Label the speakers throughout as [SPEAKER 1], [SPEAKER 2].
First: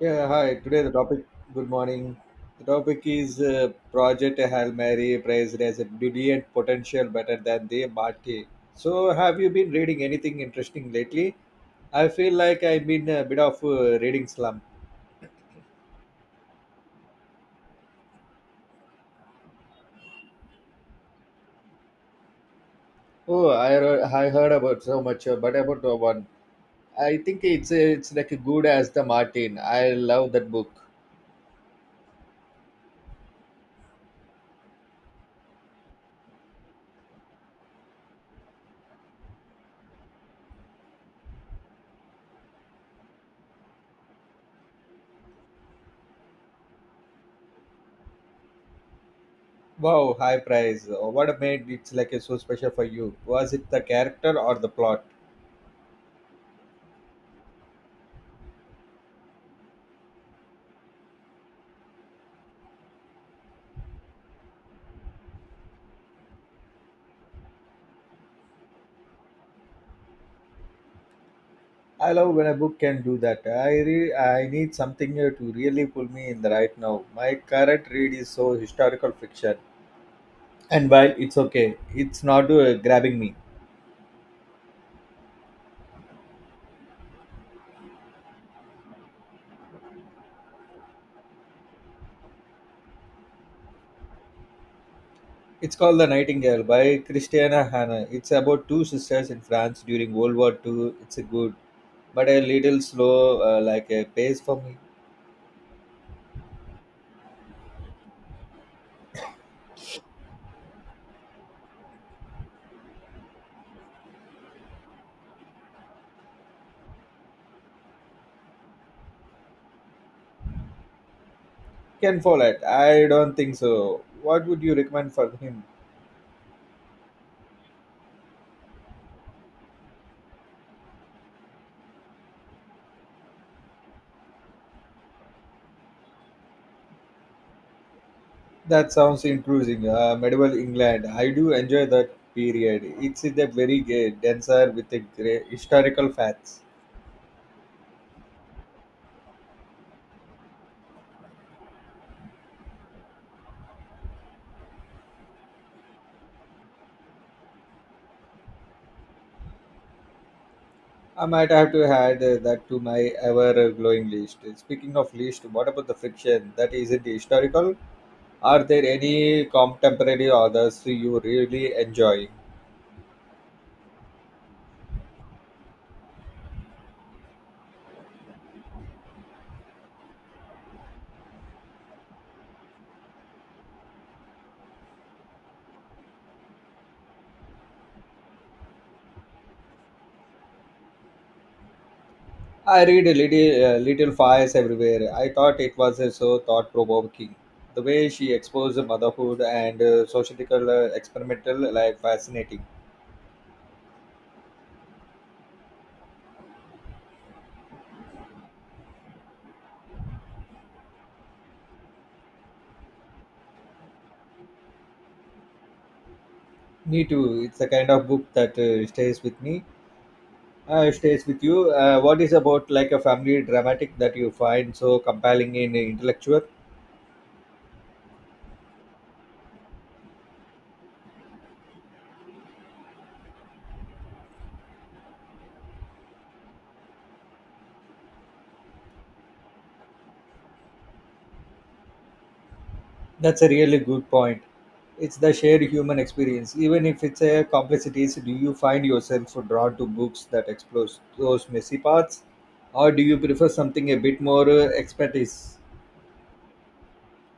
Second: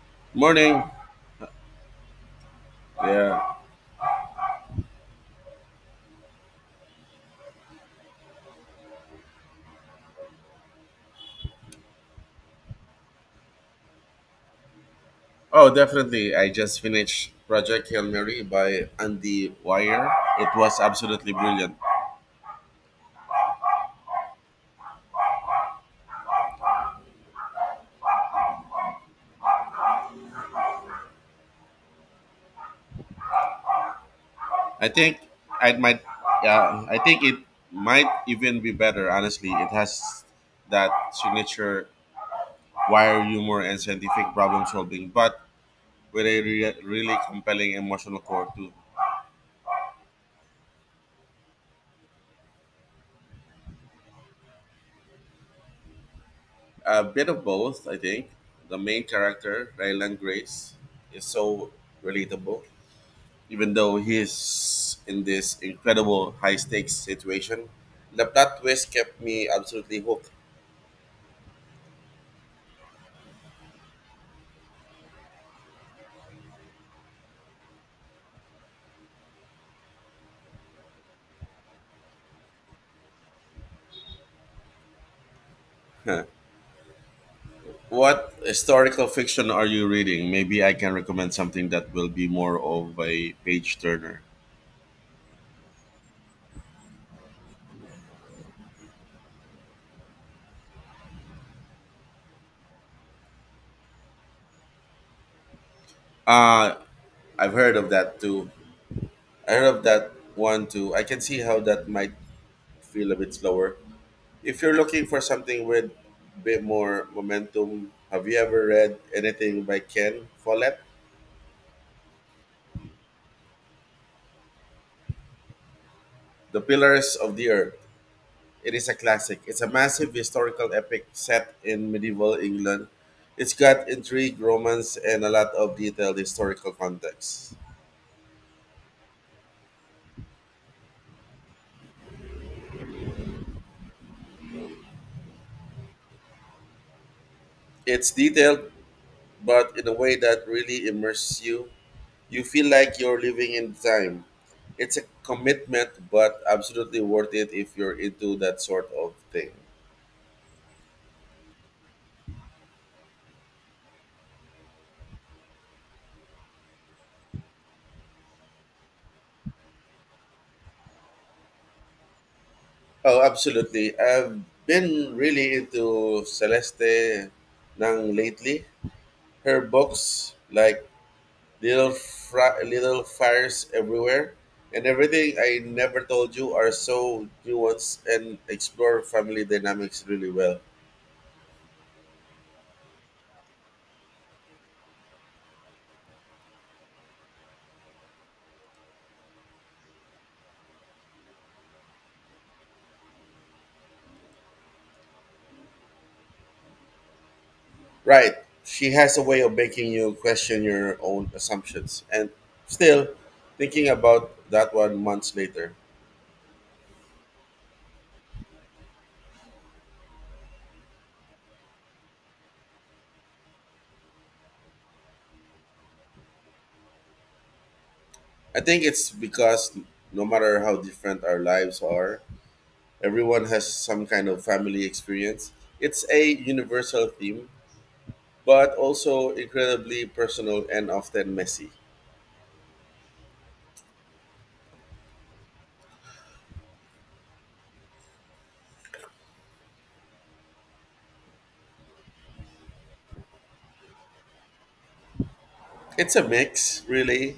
[SPEAKER 1] Yeah, hi. Today
[SPEAKER 2] Morning.
[SPEAKER 1] the topic. Good morning. The topic is
[SPEAKER 2] Yeah.
[SPEAKER 1] Project Hail Mary praised as a brilliant potential better than the Marty. So, have you been reading anything interesting lately? I feel like I've been a bit of reading slump.
[SPEAKER 2] Oh, definitely. I just finished Project Hail Mary by Andy Wire. It was absolutely brilliant.
[SPEAKER 1] Oh, I heard about so much, but about the one, I think it's like a good as the Martin. I love that book.
[SPEAKER 2] I think I might. Yeah, I think it might even be better. Honestly, it has that signature wire humor and scientific problem solving, but with a really compelling emotional core too.
[SPEAKER 1] Wow, high price. What made it like so special for you? Was it the character or the plot?
[SPEAKER 2] A bit of both, I think. The main character, Ryland Grace, is so relatable even though he's in this incredible high stakes situation. The plot twist kept me absolutely hooked.
[SPEAKER 1] I love when a book can do that. I need something here to really pull me in the right now. My current read is so historical fiction, and while it's okay, it's not grabbing me.
[SPEAKER 2] Huh. What historical fiction are you reading? Maybe I can recommend something that will be more of a page turner.
[SPEAKER 1] It's called The Nightingale by Christiana Hanna. It's about two sisters in France during World War Two. It's a good, but a little slow, like a pace for me.
[SPEAKER 2] Uh I've heard of that too. I heard of that one too. I can see how that might feel a bit slower. If you're looking for something with a bit more momentum, have you ever read anything by Ken Follett?
[SPEAKER 1] Can follow it. I don't think so. What would you recommend for him?
[SPEAKER 2] The Pillars of the Earth. It is a classic. It's a massive historical epic set in medieval England. It's got intrigue, romance, and a lot of detailed historical context.
[SPEAKER 1] That sounds intriguing. Medieval England. I do enjoy that period. It's a very gay denser with a great historical facts.
[SPEAKER 2] It's detailed, but in a way that really immerses you. You feel like you're living in time. It's a commitment, but absolutely worth it if you're into that sort of thing.
[SPEAKER 1] I might have to add that to my ever glowing list. Speaking of list, what about the fiction that isn't historical? Are there any contemporary authors you really enjoy?
[SPEAKER 2] Oh, absolutely. I've been really into Celeste Nang lately. Her books, like little fires everywhere, and everything I never told you are so nuanced and explore family dynamics really well.
[SPEAKER 1] I read a little, little fires everywhere. I thought it was so thought provoking. The way she exposed motherhood and sociological experimental life fascinating.
[SPEAKER 2] Right. She has a way of making you question your own assumptions. And still, thinking about that one months later,
[SPEAKER 1] Me too. It's the kind of book that stays with me, stays with you. What is about like a family dramatic that you find so compelling in a intellectual?
[SPEAKER 2] I think it's because no matter how different our lives are, everyone has some kind of family experience. It's a universal theme, but also incredibly personal and often messy.
[SPEAKER 1] That's a really good point. It's the shared human experience. Even if it's a complexities, do you find yourself drawn to books that explore those messy parts, or do you prefer something a bit more expertise?
[SPEAKER 2] It's a mix, really.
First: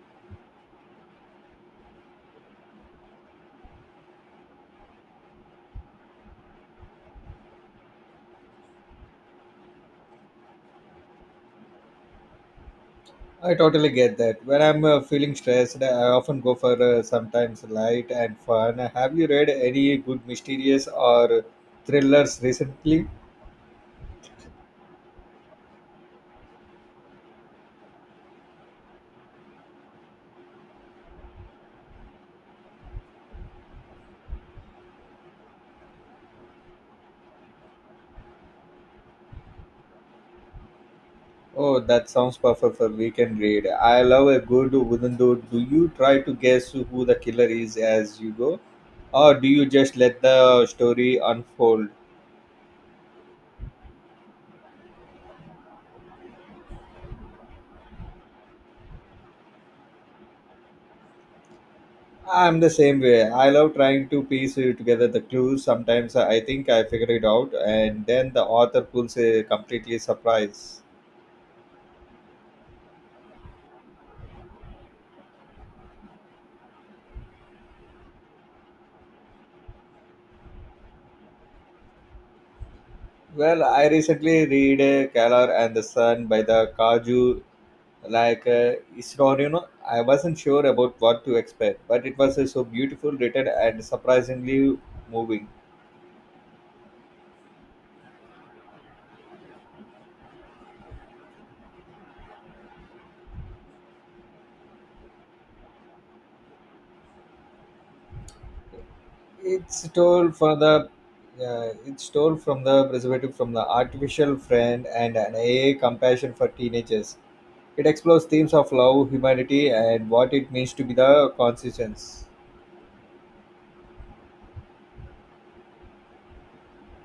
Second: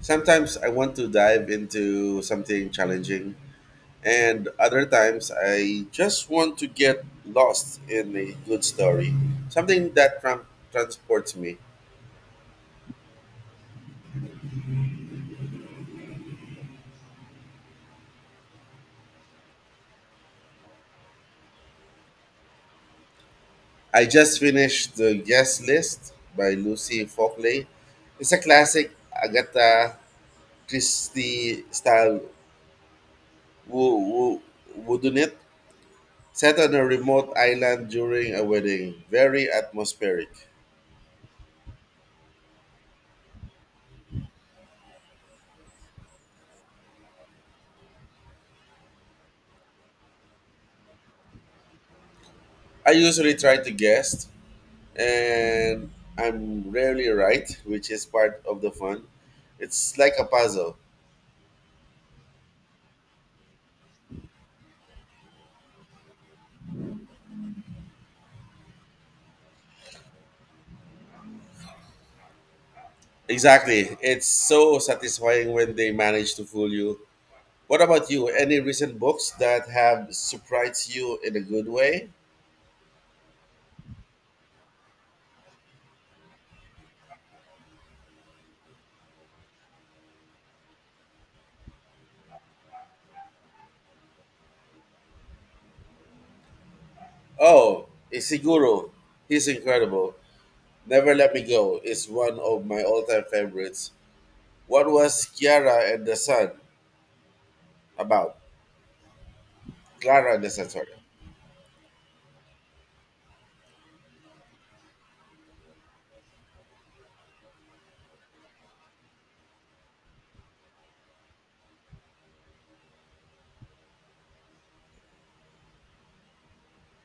[SPEAKER 2] Sometimes I want to dive into something challenging, and other times I just want to get lost in a good story, something that transports me.
[SPEAKER 1] I totally get that. When I'm feeling stressed, I often go for sometimes light and fun. Have you read any good mysterious or thrillers recently?
[SPEAKER 2] I just finished The Guest List by Lucy Fockley. It's a classic Agatha Christie style wo- wo- wooden it, set on a remote island during a wedding. Very atmospheric.
[SPEAKER 1] Oh, that sounds perfect for weekend read. I love a good wooden door. Do you try to guess who the killer is as you go? Or do you just let the story unfold?
[SPEAKER 2] I usually try to guess and I'm rarely right, which is part of the fun. It's like a puzzle.
[SPEAKER 1] I'm the same way. I love trying to piece together the clues. Sometimes I think I figure it out, and then the author pulls a completely surprise.
[SPEAKER 2] Exactly. It's so satisfying when they manage to fool you. What about you? Any recent books that have surprised you in a good way?
[SPEAKER 1] Well, I recently read Kalar and the Sun by the Kaju like Isnorino. I wasn't sure about what to expect, but it was so beautiful written and surprisingly moving.
[SPEAKER 2] Oh, Isiguro. He's incredible. Never Let Me Go is one of my all time favorites. What was Kiara and the Sun about?
[SPEAKER 1] It's told
[SPEAKER 2] Clara and the
[SPEAKER 1] for
[SPEAKER 2] Sun, sorry.
[SPEAKER 1] the it's told from the perspective from the artificial friend and an AA compassion for teenagers. It explores themes of love, humanity, and what it means to be the conscience.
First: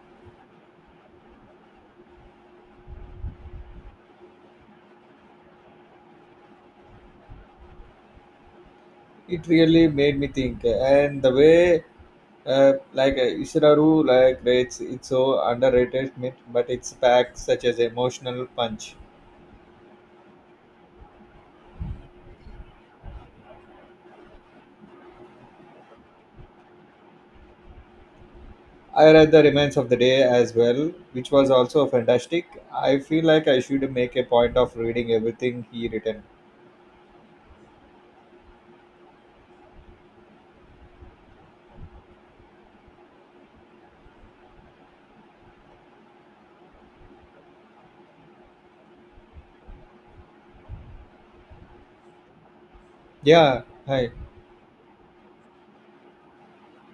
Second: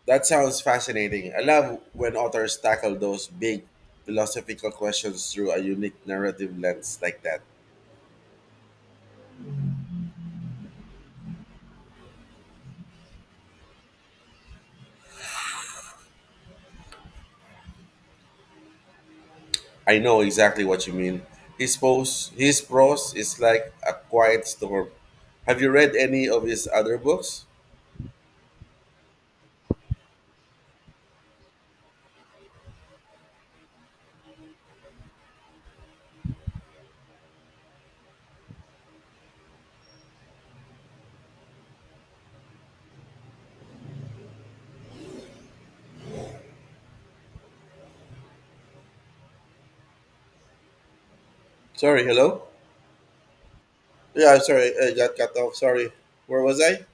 [SPEAKER 2] That sounds fascinating. I love when authors tackle those big philosophical questions through a unique narrative lens like that.
[SPEAKER 1] It really made me think, and the way uh, like Isararu, like rates it's so underrated myth, but it's packed such as emotional punch.
[SPEAKER 2] I know exactly what you mean. His prose is like a quiet storm. Have you read any of his other books?
[SPEAKER 1] I read The Remains of the Day as well, which was also fantastic. I feel like I should make a point of reading everything he written.
[SPEAKER 2] Sorry, hello?
[SPEAKER 1] Yeah, hi.
[SPEAKER 2] Yeah, I'm sorry. I got cut off. Sorry. Where was I?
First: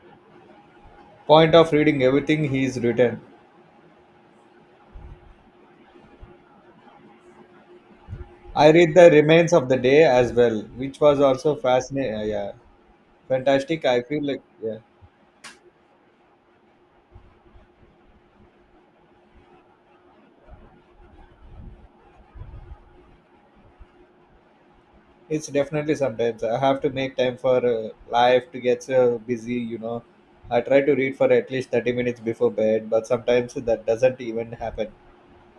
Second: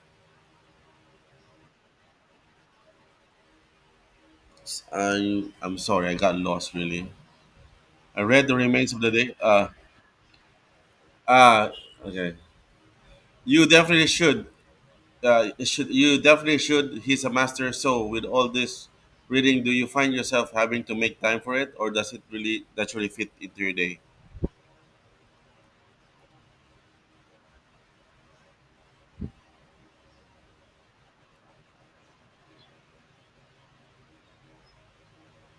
[SPEAKER 1] Point of reading everything he's written.
[SPEAKER 2] I'm sorry, I got lost really. I read the
[SPEAKER 1] I
[SPEAKER 2] remains
[SPEAKER 1] read
[SPEAKER 2] of
[SPEAKER 1] The
[SPEAKER 2] the day.
[SPEAKER 1] Remains of the Day as well, which was also
[SPEAKER 2] Ah
[SPEAKER 1] fascinating.
[SPEAKER 2] okay.
[SPEAKER 1] Yeah,
[SPEAKER 2] You
[SPEAKER 1] fantastic. I
[SPEAKER 2] definitely
[SPEAKER 1] feel like
[SPEAKER 2] should.
[SPEAKER 1] yeah.
[SPEAKER 2] It should you definitely should. He's a master. So with all this reading, do you find yourself having to make time for it, or does it really naturally fit into your day?
[SPEAKER 1] It's definitely sometimes I have to make time for life to get so busy, you know. I try to read for at least 30 minutes before bed, but sometimes that doesn't even happen.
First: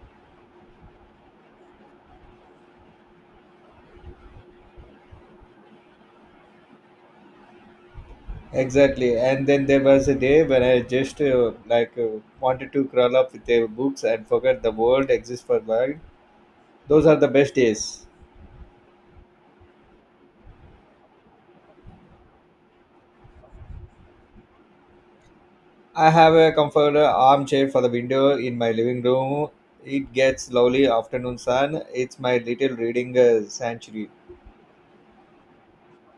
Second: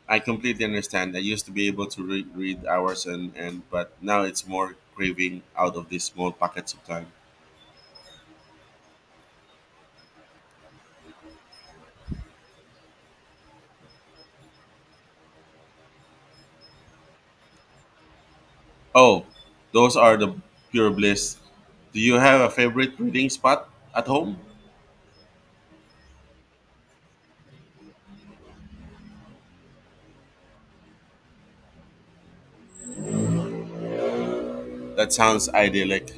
[SPEAKER 2] I completely understand. I used to be able to read hours and but now it's more craving out of these small pockets of time.
[SPEAKER 1] Exactly. And then there was a day when I just wanted to crawl up with the books and forget the world exists for mine. Those are the best days.
[SPEAKER 2] Oh, those are the pure bliss. Do you have a favorite reading spot at home?
[SPEAKER 1] I have a comfortable armchair for the window in my living room. It gets lovely afternoon sun. It's my little reading sanctuary.
[SPEAKER 2] That sounds idyllic.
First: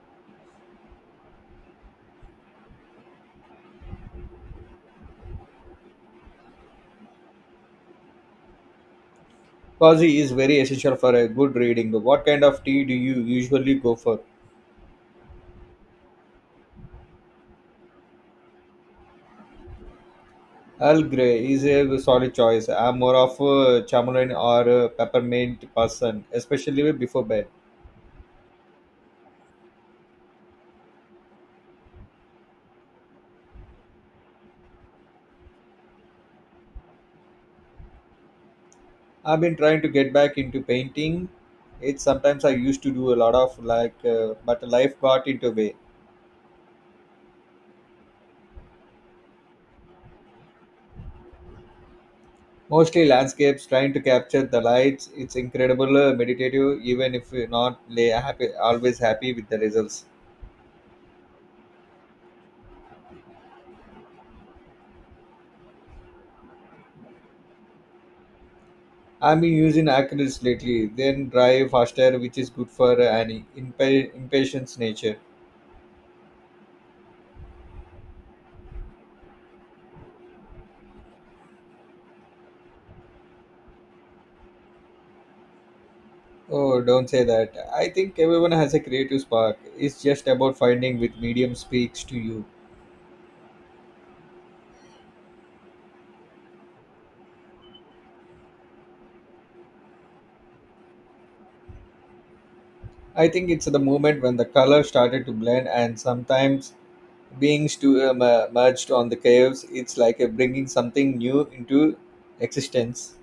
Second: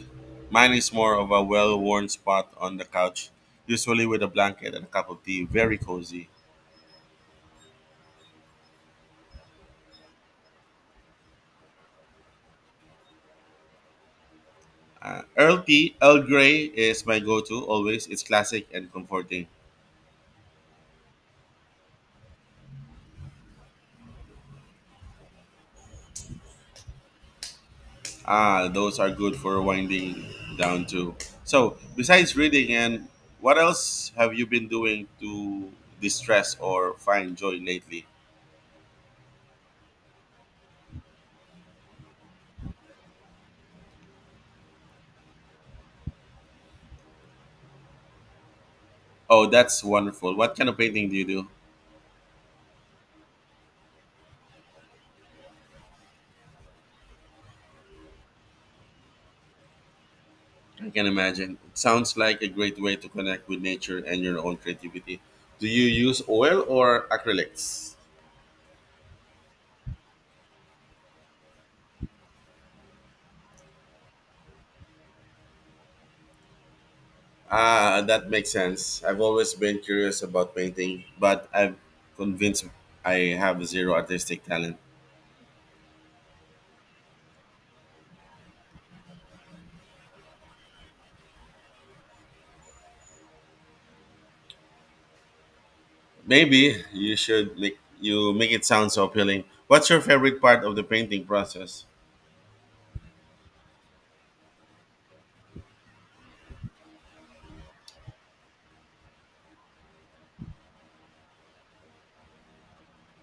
[SPEAKER 2] Mine is more of a well worn spot on the couch, usually with a blanket and a cup of tea. Very cozy.
[SPEAKER 1] Coffee is very essential for a good reading. What kind of tea do you usually go for?
[SPEAKER 2] Earl Grey is my go-to always. It's classic and comforting.
[SPEAKER 1] Earl Grey is a solid choice. I'm more of a chamomile or a peppermint person, especially before bed.
[SPEAKER 2] Ah, those are good for winding down too. So, besides reading, and what else have you been doing to distress or find joy lately?
[SPEAKER 1] I've been trying to get back into painting. It's sometimes I used to do a lot of like, but life got into way.
[SPEAKER 2] Oh, that's wonderful. What kind of painting do you do?
[SPEAKER 1] Mostly landscapes, trying to capture the lights. It's incredible, meditative, even if you're not la- happy, always happy with the results.
[SPEAKER 2] I can imagine. It sounds like a great way to connect with nature and your own creativity. Do you use oil or acrylics?
[SPEAKER 1] I've been using acrylics lately, then dry faster, which is good for an impatience nature.
[SPEAKER 2] Ah, that makes sense. I've always been curious about painting, but I'm convinced I have zero artistic talent.
[SPEAKER 1] Oh, don't say that. I think everyone has a creative spark. It's just about finding which medium speaks to you.
[SPEAKER 2] Maybe you should make you make it sound so appealing. What's your favorite part of the painting process?
[SPEAKER 1] I think it's the moment when the color started to blend and sometimes being merged on the caves, it's like a bringing something new into existence.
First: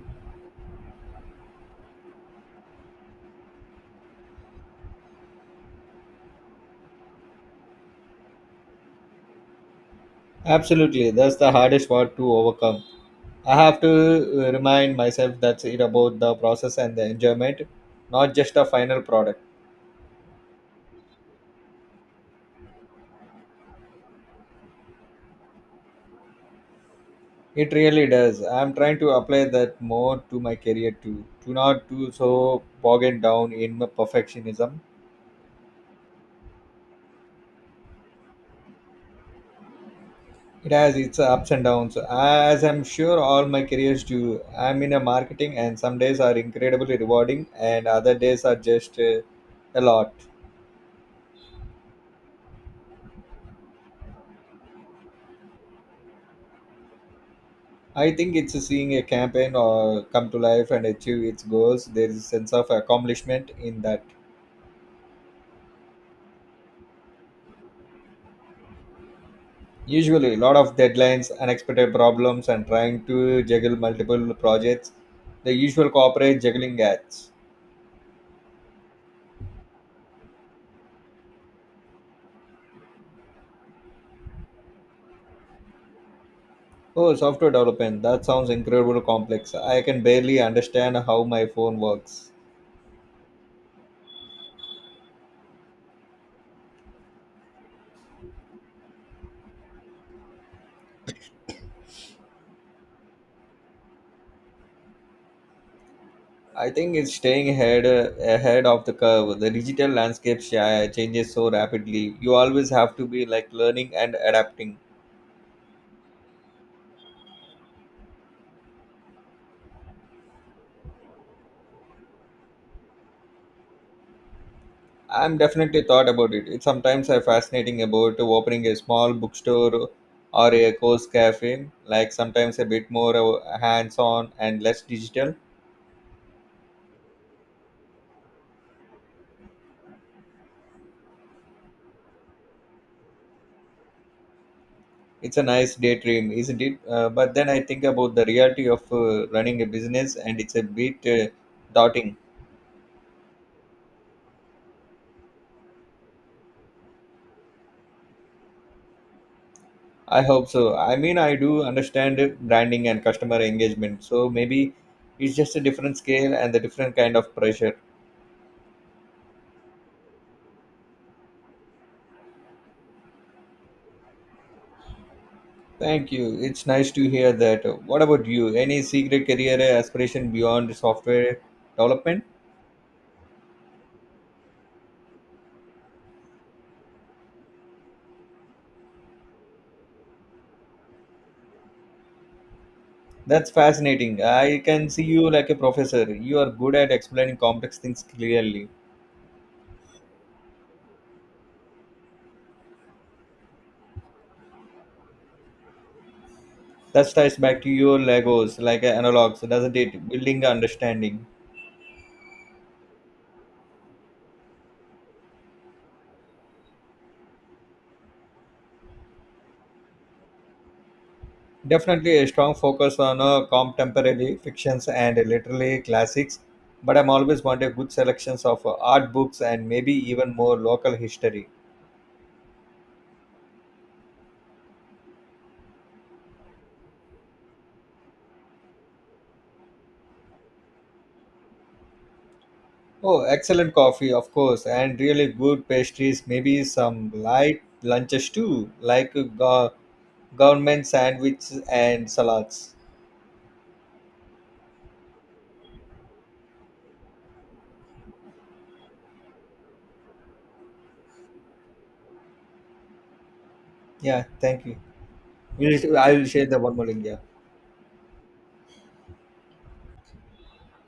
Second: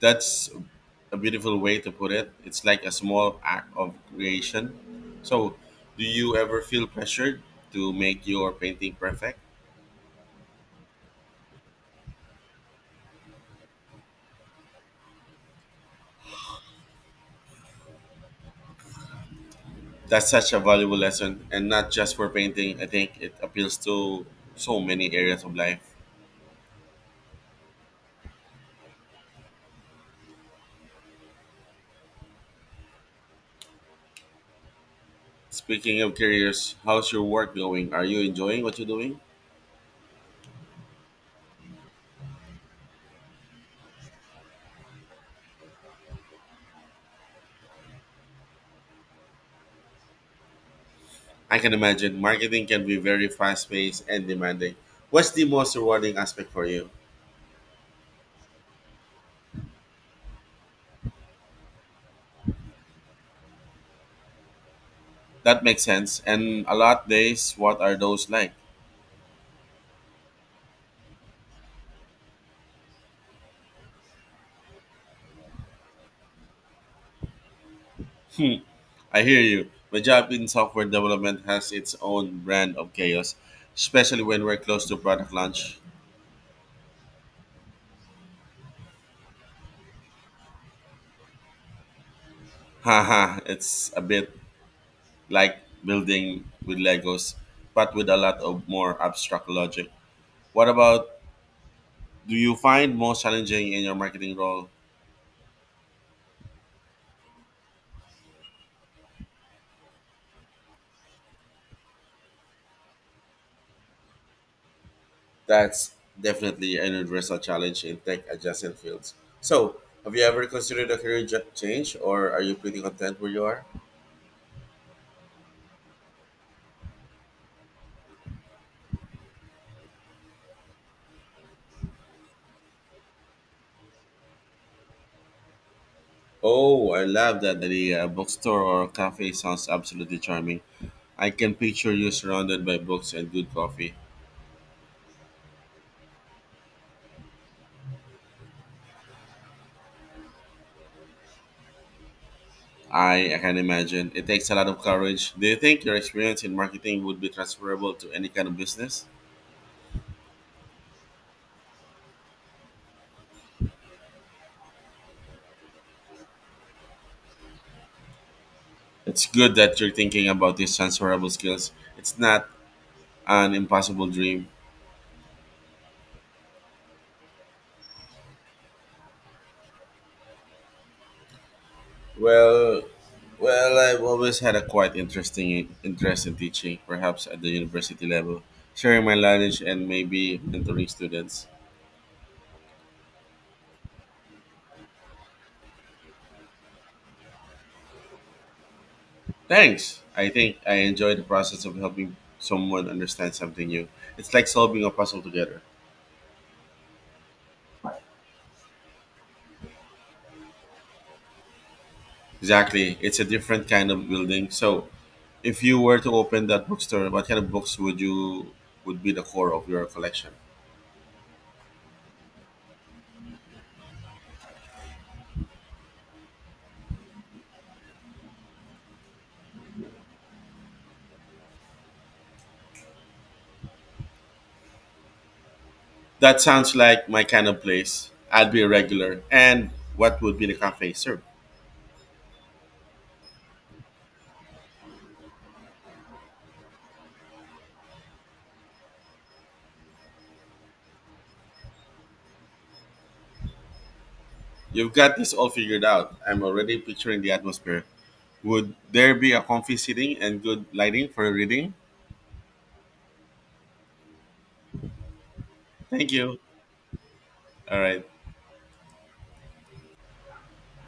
[SPEAKER 2] That's a beautiful way to put it. It's like a small act of creation. So, do you ever feel pressured to make your painting perfect?
[SPEAKER 1] Absolutely, that's the hardest part to overcome. I have to remind myself that's it about the process and the enjoyment, not just the final product.
[SPEAKER 2] That's such a valuable lesson, and not just for painting. I think it appeals to so many areas of life.
[SPEAKER 1] It really does. I'm trying to apply that more to my career too, to not too so bogged down in my perfectionism.
[SPEAKER 2] Speaking of careers, how's your work going? Are you enjoying what you're doing?
[SPEAKER 1] It has its ups and downs, as I'm sure all my careers do. I'm in a marketing, and some days are incredibly rewarding, and other days are just a lot.
[SPEAKER 2] I can imagine marketing can be very fast paced and demanding. What's the most rewarding aspect for you?
[SPEAKER 1] I think it's seeing a campaign or come to life and achieve its goals. There is a sense of accomplishment in that.
[SPEAKER 2] That makes sense. And a lot days, what are those like?
[SPEAKER 1] Usually, a lot of deadlines, unexpected problems, and trying to juggle multiple projects. The usual corporate juggling acts.
[SPEAKER 2] Hmm, I hear you. My job in software development has its own brand of chaos, especially when we're close to product launch.
[SPEAKER 1] Oh, software development. That sounds incredibly complex. I can barely understand how my phone works.
[SPEAKER 2] Haha, it's a bit like building with Legos, but with a lot of more abstract logic. What about do you find most challenging in your marketing role?
[SPEAKER 1] I think it's staying ahead, ahead of the curve. The digital landscape changes so rapidly. You always have to be like learning and adapting.
[SPEAKER 2] That's definitely an universal challenge in tech adjacent fields. So, have you ever considered a career change, or are you pretty content where you are?
[SPEAKER 1] I'm definitely thought about it. It's sometimes I fascinating about opening a small bookstore or a course cafe, like sometimes a bit more hands-on and less digital.
[SPEAKER 2] Oh, I love that. The bookstore or cafe sounds absolutely charming. I can picture you surrounded by books and good coffee.
[SPEAKER 1] It's a nice daydream, isn't it? But then I think about the reality of running a business, and it's a bit daunting.
[SPEAKER 2] I can imagine. It takes a lot of courage. Do you think your experience in marketing would be transferable to any kind of business?
[SPEAKER 1] I hope so. I mean, I do understand branding and customer engagement, so maybe it's just a different scale and the different kind of pressure.
[SPEAKER 2] It's good that you're thinking about these transferable skills. It's not an impossible dream.
[SPEAKER 1] Thank you. It's nice to hear that. What about you? Any secret career aspiration beyond software development?
[SPEAKER 2] Well, well, I've always had a quite interesting interest in teaching, perhaps at the university level, sharing my knowledge and maybe mentoring students.
[SPEAKER 1] That's fascinating. I can see you like a professor. You are good at explaining complex things clearly.
[SPEAKER 2] Thanks. I think I enjoy the process of helping someone understand something new. It's like solving a puzzle together.
[SPEAKER 1] That ties back to your Legos, like analogs, doesn't it? Building understanding.
[SPEAKER 2] Exactly. It's a different kind of building. So, if you were to open that bookstore, what kind of books would you would be the core of your collection?
[SPEAKER 1] Definitely a strong focus on contemporary fictions and literary classics, but I'm always wanted good selections of art books and maybe even more local history.
[SPEAKER 2] That sounds like my kind of place. I'd be a regular. And what would be the cafe serve?
[SPEAKER 1] Oh, excellent coffee, of course, and really good pastries. Maybe some light lunches too, like government sandwiches and salads.
[SPEAKER 2] You've got this all figured out. I'm already picturing the atmosphere. Would there be a comfy seating and good lighting for reading?
[SPEAKER 1] Yeah, thank you. We'll,
[SPEAKER 2] Thank
[SPEAKER 1] I will
[SPEAKER 2] you.
[SPEAKER 1] share the one more link. Yeah.
[SPEAKER 2] All right.